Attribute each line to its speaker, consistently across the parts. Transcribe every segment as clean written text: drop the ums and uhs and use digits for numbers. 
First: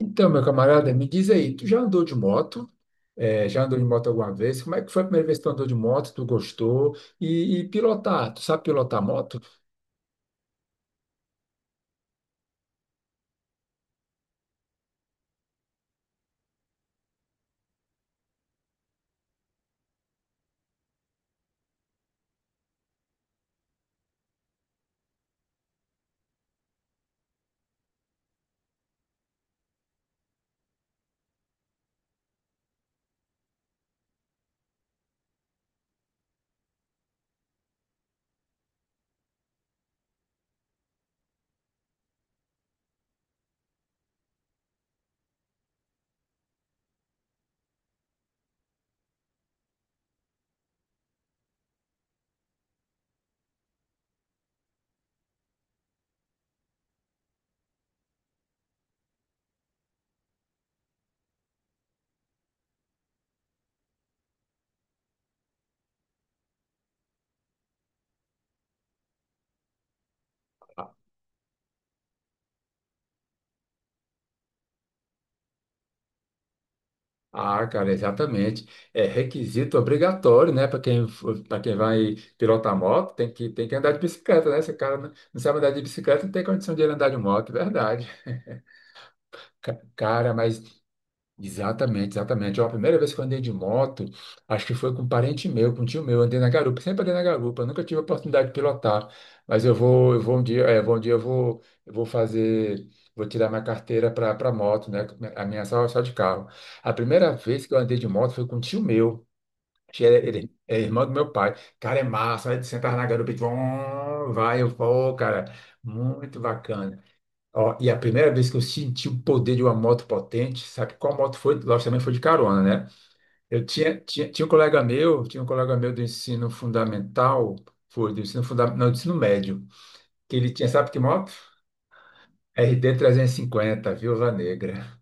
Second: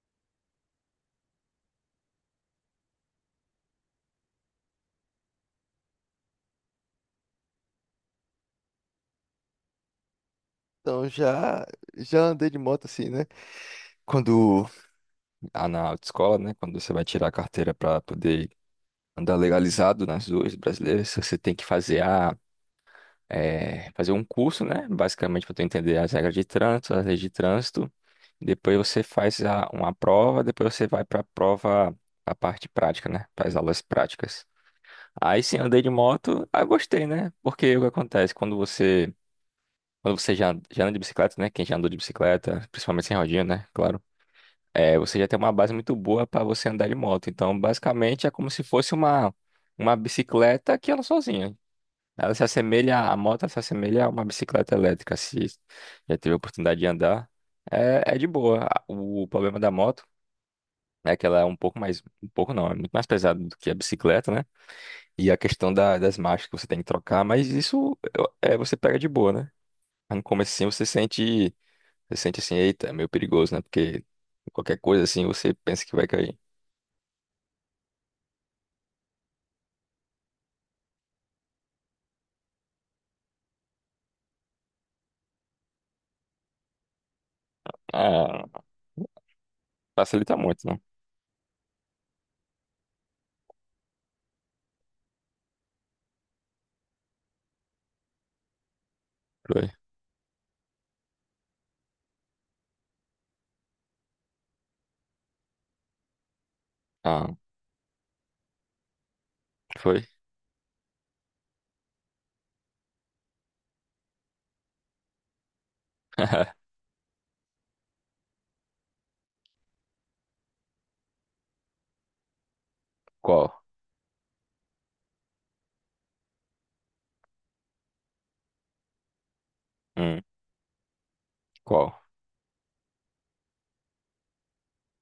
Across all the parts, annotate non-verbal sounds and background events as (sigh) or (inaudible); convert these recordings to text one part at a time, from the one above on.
Speaker 1: Então, meu camarada, me diz aí, tu já andou de moto? É, já andou de moto alguma vez? Como é que foi a primeira vez que tu andou de moto? Tu gostou? E pilotar, tu sabe pilotar moto?
Speaker 2: Então, já andei de moto assim, né? Quando, na autoescola, né? Quando você vai tirar a carteira para poder andar legalizado nas ruas brasileiras, você tem que fazer fazer um curso, né? Basicamente, para tu entender as regras de trânsito, as leis de trânsito. Depois você faz uma prova, depois você vai para a prova, a parte prática, né? Para as aulas práticas. Aí sim, andei de moto, gostei, né? Porque o que acontece? Quando você já anda de bicicleta, né? Quem já andou de bicicleta, principalmente sem rodinha, né? Claro. É, você já tem uma base muito boa para você andar de moto. Então, basicamente, é como se fosse uma bicicleta que anda sozinha. Ela se assemelha, A moto se assemelha a uma bicicleta elétrica, se já teve a oportunidade de andar. É de boa. O problema da moto é que ela é um pouco mais, um pouco não, é muito mais pesada do que a bicicleta, né? E a questão das marchas que você tem que trocar, mas isso você pega de boa, né? Mas no comecinho você
Speaker 1: Ah,
Speaker 2: sente, você sente assim, eita, é meio perigoso, né? Porque qualquer coisa assim você pensa que vai cair.
Speaker 1: Cara, exatamente. É requisito obrigatório, né? Para quem vai pilotar moto, tem que andar de bicicleta, né? Se o cara não sabe andar de bicicleta, não tem condição de ele andar de moto, é verdade.
Speaker 2: Ah,
Speaker 1: Cara,
Speaker 2: facilita
Speaker 1: mas
Speaker 2: muito, não?
Speaker 1: exatamente, exatamente. Ó, a primeira vez que eu andei de moto, acho que foi com um parente meu, com um tio meu, andei na garupa, sempre andei na garupa, nunca tive a oportunidade de pilotar, mas
Speaker 2: Foi.
Speaker 1: eu vou um dia, é, vou um dia eu vou fazer, vou tirar minha carteira para moto, né? A minha é só de carro. A
Speaker 2: Ah,
Speaker 1: primeira vez que eu andei de moto foi com um tio meu,
Speaker 2: foi?
Speaker 1: ele é irmão do meu pai. Cara, é massa, aí tu sentava na garupa e tu, "Vum", vai, eu vou, cara, muito
Speaker 2: (laughs)
Speaker 1: bacana. Ó, e a primeira vez que eu senti o poder de uma moto potente, sabe qual moto foi? Lógico, também foi de carona, né?
Speaker 2: Qual?
Speaker 1: Eu tinha um colega meu, tinha um colega meu do ensino fundamental, foi do ensino fundamental, não, do ensino médio,
Speaker 2: Hum,
Speaker 1: que ele tinha, sabe que moto?
Speaker 2: qual?
Speaker 1: RD350, Viúva Negra.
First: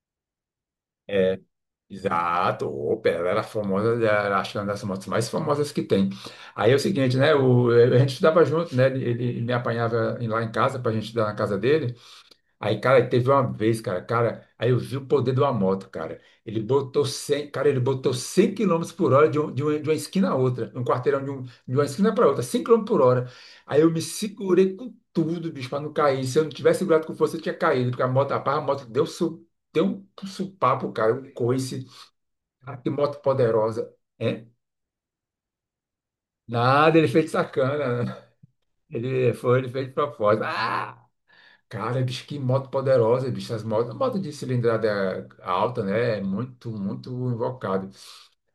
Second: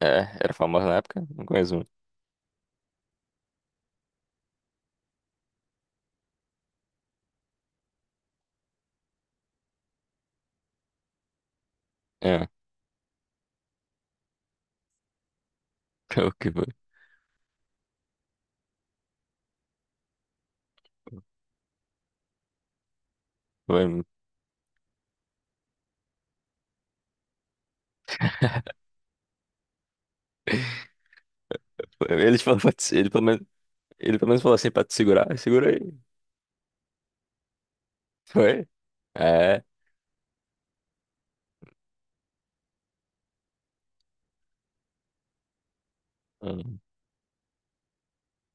Speaker 2: É, era famosa na época? Não conheço muito.
Speaker 1: Exato, opa, ela era famosa, era, acho que uma das motos mais famosas que tem. Aí é o seguinte, né? A gente estudava junto, né? Ele me apanhava lá em casa para a gente estudar na casa dele.
Speaker 2: É,
Speaker 1: Aí, cara, teve uma vez, cara, aí eu vi o poder de uma moto,
Speaker 2: (laughs)
Speaker 1: cara.
Speaker 2: o que
Speaker 1: Ele
Speaker 2: foi?
Speaker 1: botou 100, cara, ele botou 100 quilômetros por hora de uma esquina a outra, um quarteirão de uma esquina para outra, 100 km/h. Aí eu me
Speaker 2: Foi-
Speaker 1: segurei com tudo, bicho, para não cair. Se eu não tivesse segurado com força, eu tinha caído, porque a moto, a barra, a moto deu um supapo, cara, um coice.
Speaker 2: foi- Ele falou pra
Speaker 1: Cara, que
Speaker 2: te, ele
Speaker 1: moto
Speaker 2: pelo menos,
Speaker 1: poderosa,
Speaker 2: ele pelo menos
Speaker 1: hein?
Speaker 2: falou assim pra te segurar. Segura aí.
Speaker 1: Nada, ele fez de sacana, né?
Speaker 2: Foi? É.
Speaker 1: Ele fez de propósito. Ah! Cara, bicho, que moto poderosa, bicho. Moto de cilindrada alta, né? É muito,
Speaker 2: Hum,
Speaker 1: muito invocado.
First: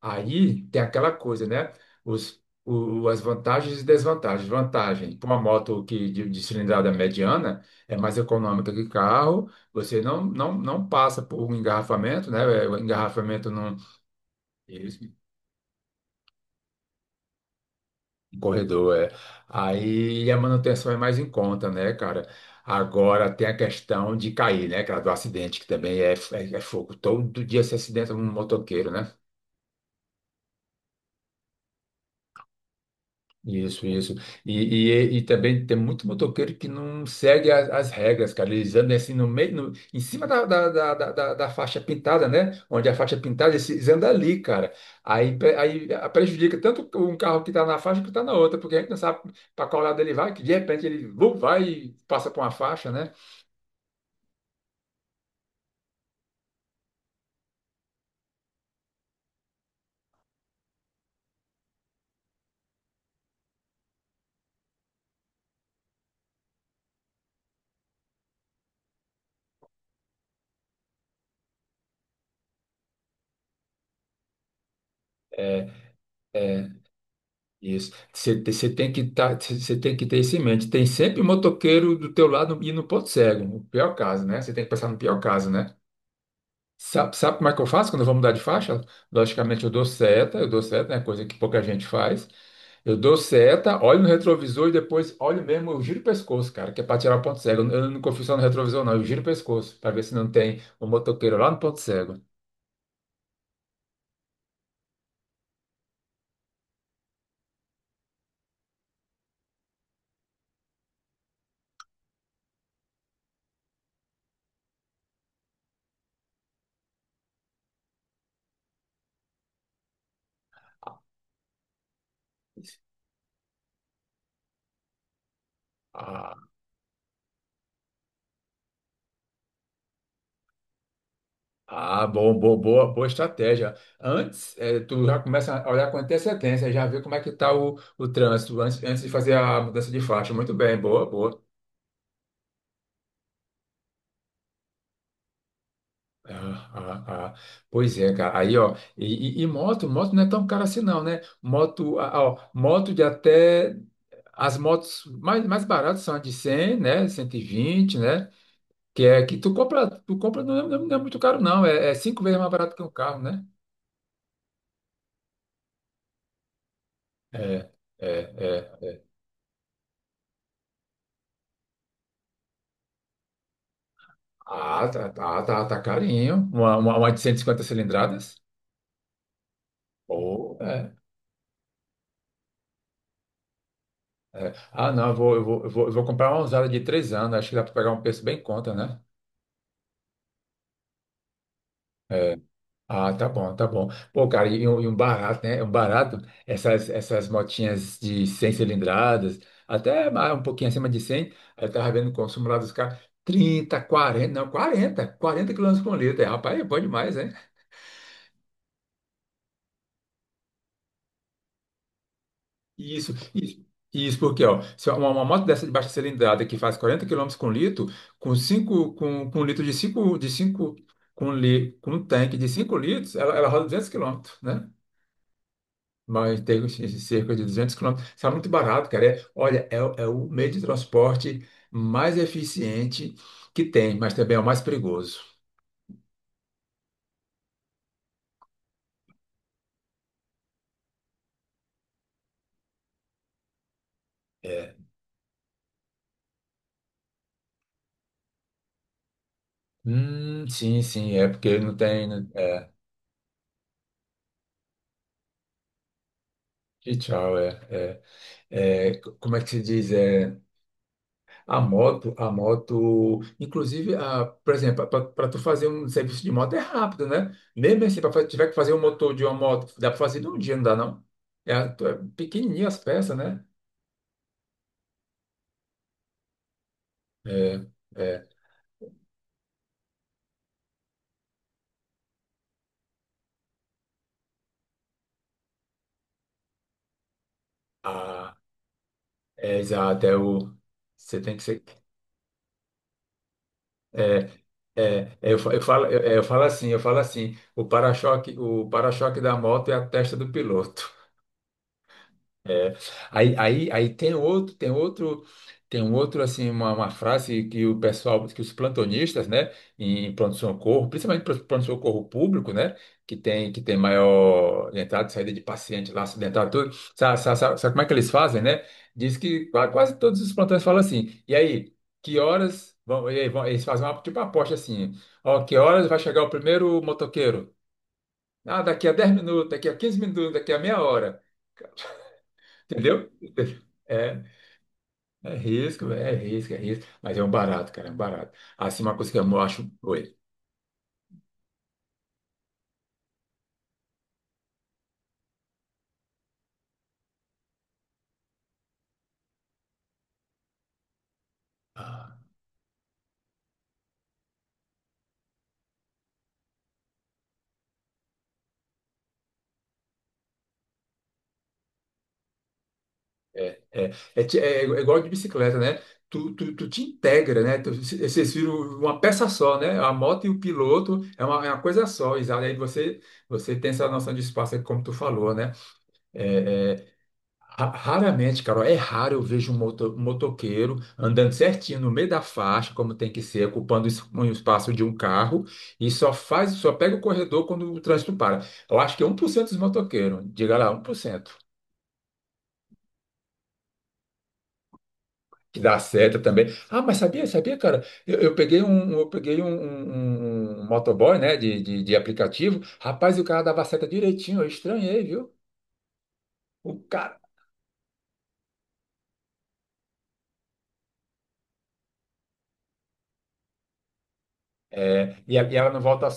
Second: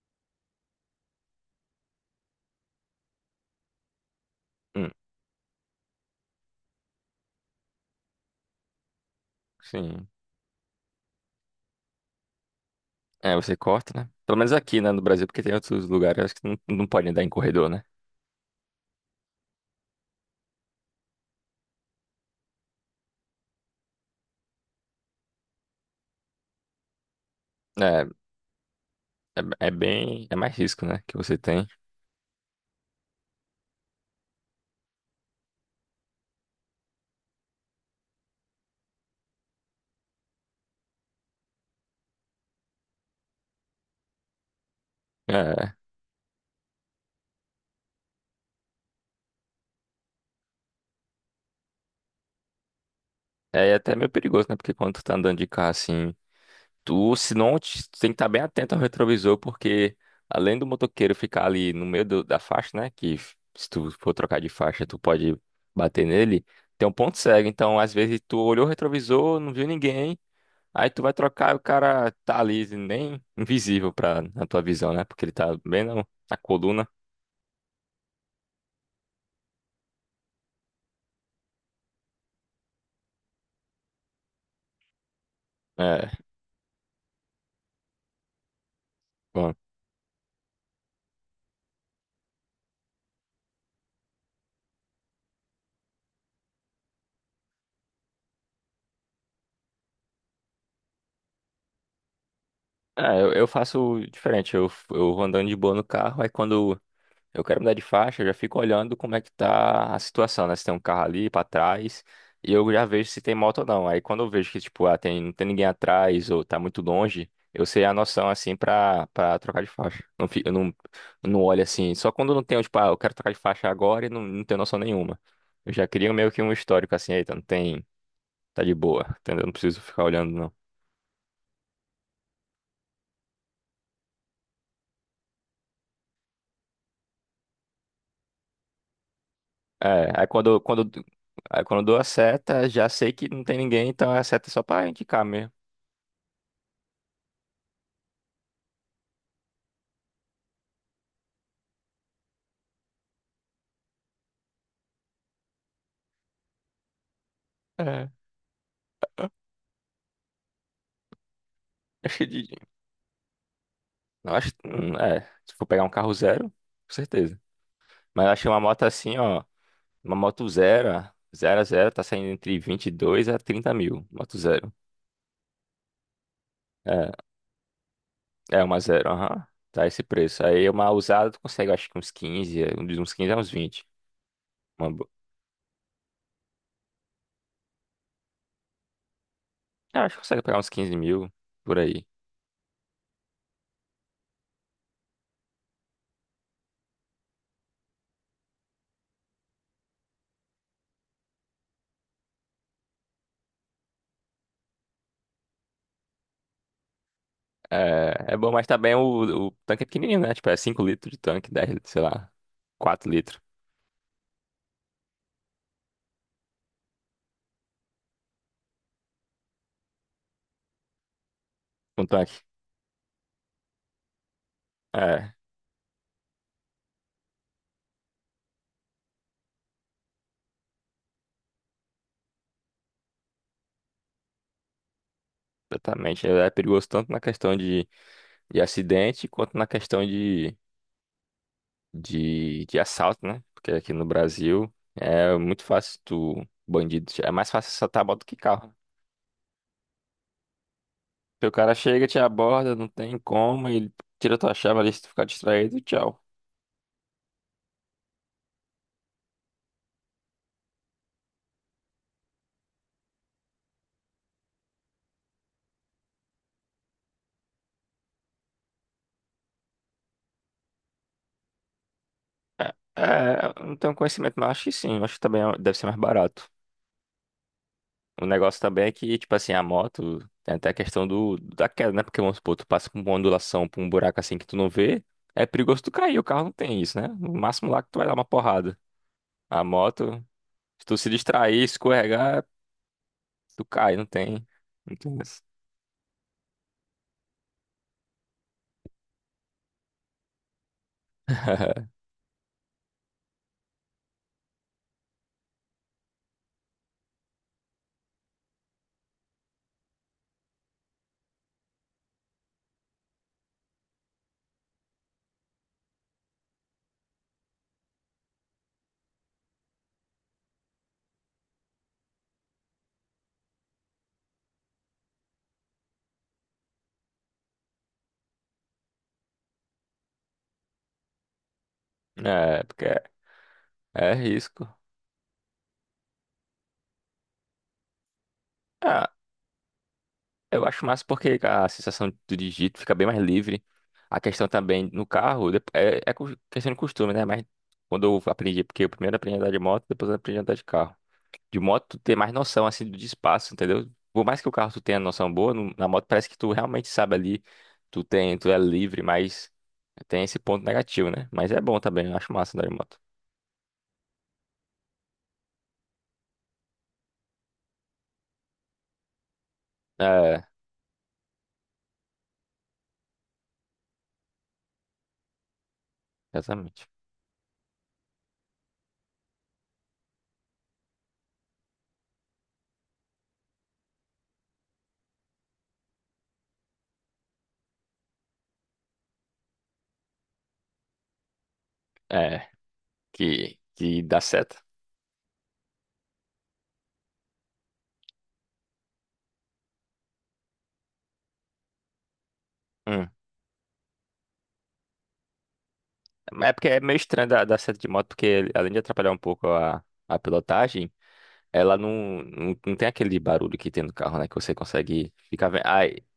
Speaker 1: Aí tem aquela coisa, né? As vantagens e desvantagens.
Speaker 2: hum,
Speaker 1: Vantagem, para uma moto de cilindrada mediana, é mais econômica que carro. Você
Speaker 2: sim.
Speaker 1: não passa por um engarrafamento, né? O
Speaker 2: É,
Speaker 1: engarrafamento
Speaker 2: você
Speaker 1: não.
Speaker 2: corta, né? Pelo menos aqui, né, no Brasil, porque tem outros lugares acho que não podem dar em corredor, né?
Speaker 1: Corredor, é. Aí a manutenção é mais em conta, né, cara? Agora tem a questão de cair, né, cara, do acidente, que também é fogo. Todo dia se
Speaker 2: É,
Speaker 1: acidenta um motoqueiro, né?
Speaker 2: é mais risco, né, que você tem.
Speaker 1: Isso, isso. E, e também tem muito motoqueiro que não segue as regras, cara. Eles andam assim no meio, em cima da faixa pintada, né? Onde a faixa é pintada, eles andam ali, cara. Aí, pre-
Speaker 2: É,
Speaker 1: aí prejudica tanto um carro que tá na faixa que tá na outra, porque a gente não sabe para qual lado ele vai, que de repente ele vum, vai e passa por uma faixa, né?
Speaker 2: é até meio perigoso, né, porque quando tu tá andando de carro assim. Tu, se não, te- tu tem que estar bem atento ao retrovisor, porque além do motoqueiro ficar ali no meio da faixa, né? Que se tu for trocar de faixa, tu pode bater nele, tem um ponto cego. Então, às vezes, tu olhou o retrovisor, não viu ninguém, aí tu vai trocar e o cara tá ali, nem invisível na tua visão, né? Porque ele tá
Speaker 1: É,
Speaker 2: bem na, na
Speaker 1: é,
Speaker 2: coluna.
Speaker 1: isso. Você tem que tá, você tem que ter isso em mente. Tem sempre motoqueiro do teu lado e no ponto cego, o pior caso, né? Você tem que pensar no pior caso, né?
Speaker 2: É,
Speaker 1: Sabe como é que eu faço quando eu vou mudar de faixa?
Speaker 2: bom.
Speaker 1: Logicamente, eu dou seta, né? Coisa que pouca gente faz. Eu dou seta, olho no retrovisor e depois olho mesmo, eu giro o pescoço, cara, que é para tirar o ponto cego. Eu não confio só no retrovisor, não, eu giro o pescoço para ver se não tem um motoqueiro lá no ponto cego.
Speaker 2: É, eu faço diferente, eu vou andando de boa no carro, aí quando eu quero mudar de faixa, eu já fico olhando como é que tá a situação, né? Se tem um carro ali pra trás, e eu já vejo se tem moto ou não. Aí quando eu vejo que, tipo, ah, não tem ninguém atrás ou tá muito longe, eu sei a noção, assim, pra trocar de faixa. Não, eu não olho assim, só quando não tenho, tipo, ah, eu quero trocar de faixa agora e não tenho noção nenhuma. Eu já queria meio
Speaker 1: Ah,
Speaker 2: que um histórico, assim, eita, não tem, tá de boa, entendeu? Não preciso ficar olhando, não.
Speaker 1: Bom, boa estratégia. Antes, tu já começa a olhar com antecedência, já vê como é que está o trânsito, antes de fazer a mudança de
Speaker 2: É,
Speaker 1: faixa. Muito bem, boa, boa.
Speaker 2: aí quando eu dou a seta, já sei que não tem ninguém, então a seta é só pra indicar mesmo.
Speaker 1: Ah, ah, ah. Pois é, cara. Aí, ó, e moto não é tão cara assim, não, né? Moto, ah, ó, moto de até. As motos mais baratas são a de 100, né? 120,
Speaker 2: É.
Speaker 1: né? Que é que tu compra, não é muito caro, não. É,
Speaker 2: (laughs) Acho
Speaker 1: cinco
Speaker 2: que
Speaker 1: vezes
Speaker 2: de-
Speaker 1: mais barato que um carro, né?
Speaker 2: eu acho, se for pegar um carro zero, com certeza.
Speaker 1: É,
Speaker 2: Mas eu achei uma
Speaker 1: é,
Speaker 2: moto
Speaker 1: é.
Speaker 2: assim, ó, uma moto zero, zero a zero, tá saindo entre 22 a 30 mil, moto zero.
Speaker 1: Ah, tá, tá, tá, tá carinho. Uma, uma,
Speaker 2: É,
Speaker 1: uma de 150 cilindradas.
Speaker 2: é uma zero, aham, tá esse preço.
Speaker 1: Oh,
Speaker 2: Aí uma
Speaker 1: é,
Speaker 2: usada tu consegue, acho que uns 15 de uns 15 a uns 20.
Speaker 1: é.
Speaker 2: Uma,
Speaker 1: Ah,
Speaker 2: bo-
Speaker 1: não, eu vou comprar uma usada de 3 anos. Acho que dá para pegar um preço bem em conta, né?
Speaker 2: eu acho que consegue pegar uns 15 mil, por aí.
Speaker 1: É. Ah, tá bom, tá bom. Pô, cara, e um barato, né? Um barato, essas motinhas de 100 cilindradas, até um pouquinho acima de 100, eu tava vendo o consumo lá dos caras, 30, 40, não, quarenta quilômetros por litro. É, rapaz, é bom demais, né?
Speaker 2: É, é bom, mas também o tanque é pequenininho, né? Tipo, é 5 litros de tanque, 10 sei lá, 4
Speaker 1: Isso,
Speaker 2: litros
Speaker 1: isso. Isso porque, ó, se uma moto dessa de baixa cilindrada que faz 40 quilômetros com litro, com cinco com um litro de cinco com, li, com
Speaker 2: um
Speaker 1: um tanque
Speaker 2: tanque.
Speaker 1: de 5 litros, ela roda 200 quilômetros, né?
Speaker 2: É.
Speaker 1: Mas tem uns cerca de 200 quilômetros. Está muito barato, cara. É, olha, é, o é o meio de transporte mais eficiente que tem, mas também é o mais perigoso.
Speaker 2: Exatamente. É perigoso tanto na questão de acidente quanto na questão de assalto, né? Porque aqui no Brasil é muito fácil tu, bandido, é mais fácil assaltar moto que carro.
Speaker 1: Sim, sim, é
Speaker 2: Porque o
Speaker 1: porque
Speaker 2: cara
Speaker 1: não
Speaker 2: chega,
Speaker 1: tem,
Speaker 2: te
Speaker 1: né? É,
Speaker 2: aborda, não tem como, ele tira tua chave ali se tu ficar distraído, tchau.
Speaker 1: e tchau, é, como é que se diz? É, a moto, inclusive, a, por exemplo, para tu fazer um serviço de moto é rápido, né? Mesmo assim, para tiver que fazer um motor de uma moto, dá para fazer num dia, não dá, não? É, é
Speaker 2: É,
Speaker 1: pequenininha as peças, né?
Speaker 2: é, eu não tenho conhecimento, mas acho que sim. Acho que também deve ser mais barato.
Speaker 1: É,
Speaker 2: O
Speaker 1: é.
Speaker 2: negócio também é que, tipo assim, a moto tem até a questão da queda, né? Porque, vamos supor, tu passa com uma ondulação pra um buraco assim que tu não vê, é perigoso tu cair, o carro não tem isso, né? No máximo lá que tu vai dar uma porrada.
Speaker 1: É,
Speaker 2: A
Speaker 1: exato, é
Speaker 2: moto,
Speaker 1: o.
Speaker 2: se tu se
Speaker 1: Você tem que
Speaker 2: distrair,
Speaker 1: ser.
Speaker 2: escorregar, tu cai, não
Speaker 1: É,
Speaker 2: tem. Não
Speaker 1: é,
Speaker 2: tem
Speaker 1: é, eu,
Speaker 2: isso.
Speaker 1: fa- eu falo, eu, é, eu falo assim, o para-choque, da moto é a testa do piloto.
Speaker 2: (laughs)
Speaker 1: É. Aí tem um outro assim, uma frase que o pessoal, que os plantonistas, né, em pronto-socorro, principalmente pronto-socorro público, né, que tem maior entrada e saída de paciente lá acidentado, tudo. Sabe como é que eles fazem, né? Diz que quase todos os plantões falam assim. E aí, que horas vão, e aí, vão, eles fazem uma tipo uma aposta assim. Ó, que horas vai chegar o primeiro motoqueiro? Ah, daqui a 10 minutos, daqui a 15 minutos, daqui a meia hora,
Speaker 2: É, porque é,
Speaker 1: entendeu? (laughs)
Speaker 2: é
Speaker 1: É.
Speaker 2: risco.
Speaker 1: É risco, é risco, é risco. Mas é um barato, cara, é um barato. Assim, uma coisa
Speaker 2: Ah,
Speaker 1: que eu acho. Oi.
Speaker 2: eu acho massa porque a sensação do digito fica bem mais livre. A questão também no carro é, questão de costume, né? Mas quando eu aprendi, porque eu primeiro aprendi a andar de moto, depois eu aprendi a andar de carro. De moto tu ter
Speaker 1: Ah,
Speaker 2: mais noção assim de espaço, entendeu? Por mais que o carro tu tenha noção boa, na moto parece que tu realmente sabe ali, tu tem, tu é livre, mas tem esse ponto negativo, né? Mas é bom também, eu acho massa andar de moto.
Speaker 1: é igual de bicicleta, né? Tu te integra, né? Vocês viram uma peça só, né? A moto e o
Speaker 2: É,
Speaker 1: piloto é uma coisa só, exato. Aí você tem essa noção de espaço, é como tu falou, né? É,
Speaker 2: exatamente.
Speaker 1: é, Raramente, Carol, é raro eu vejo um um motoqueiro andando certinho no meio da faixa, como tem que ser, ocupando um espaço de um carro, e só pega o corredor quando o trânsito para. Eu acho que é 1% dos motoqueiros, diga lá, 1%
Speaker 2: É, que dá seta.
Speaker 1: que dá seta também. Ah, mas sabia, cara? Eu peguei um, um, eu peguei um, um motoboy, né, de aplicativo.
Speaker 2: Hum.
Speaker 1: Rapaz, o cara dava seta direitinho, eu estranhei, viu?
Speaker 2: É porque
Speaker 1: O
Speaker 2: é meio
Speaker 1: cara.
Speaker 2: estranho dar seta de moto, porque além de atrapalhar um pouco a pilotagem, ela não tem aquele barulho que tem no carro, né? Que você consegue
Speaker 1: É,
Speaker 2: ficar
Speaker 1: e
Speaker 2: vendo.
Speaker 1: ela não
Speaker 2: E
Speaker 1: volta,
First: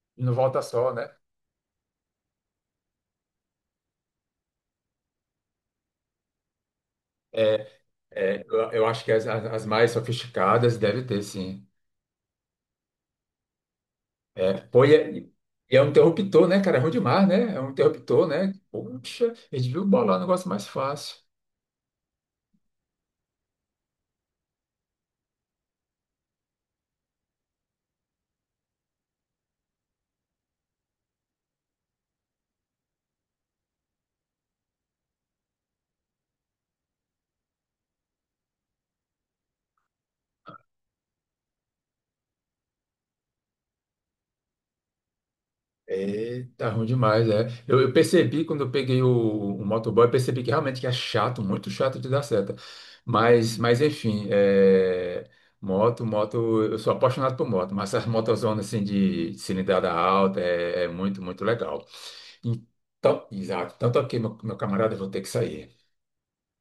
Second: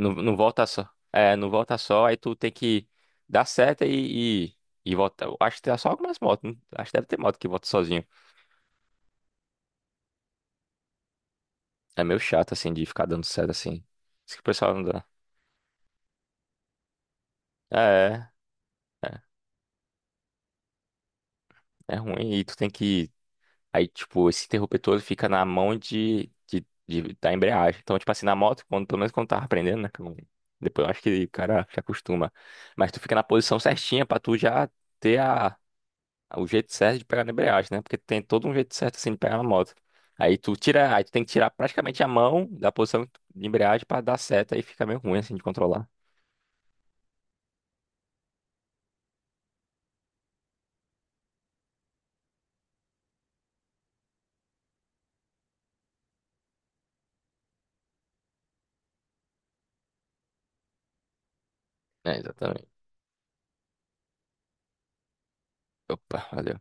Speaker 2: não,
Speaker 1: não
Speaker 2: não
Speaker 1: volta
Speaker 2: volta só.
Speaker 1: só, né?
Speaker 2: É, não volta só, aí tu tem que dar seta e, e volta. Eu acho que tem só algumas motos. Acho que deve ter moto que volta
Speaker 1: É,
Speaker 2: sozinho.
Speaker 1: É. Eu acho que as mais sofisticadas devem ter, sim.
Speaker 2: É meio chato, assim, de ficar dando seta assim. Isso que o
Speaker 1: É,
Speaker 2: pessoal não
Speaker 1: pô, e
Speaker 2: dá.
Speaker 1: é, e é um interruptor, né, cara? É ruim demais, né? É um
Speaker 2: É,
Speaker 1: interruptor, né?
Speaker 2: é,
Speaker 1: Poxa, a gente viu bolar um negócio mais fácil.
Speaker 2: é ruim. E tu tem que. Aí, tipo, esse interruptor todo fica na mão da embreagem. Então, tipo assim, na moto, pelo menos quando eu tava aprendendo, né? Que eu não- depois eu acho que o cara se acostuma. Mas tu fica na posição certinha pra tu já ter a. O jeito certo de pegar na embreagem, né? Porque tem todo um jeito certo assim de pegar na moto. Aí tu tem que tirar praticamente a mão da posição de embreagem pra dar seta aí fica meio ruim assim de controlar.
Speaker 1: Eita, ruim demais, é. Eu percebi quando eu peguei o motoboy, eu percebi que realmente que é chato, muito chato de dar seta. Mas enfim, é, moto, eu sou apaixonado por moto, mas essas motozonas assim de cilindrada alta é muito, muito legal.
Speaker 2: É, exatamente.
Speaker 1: Então, exato. Então, tá ok, meu camarada, eu vou ter que sair.
Speaker 2: Opa, valeu.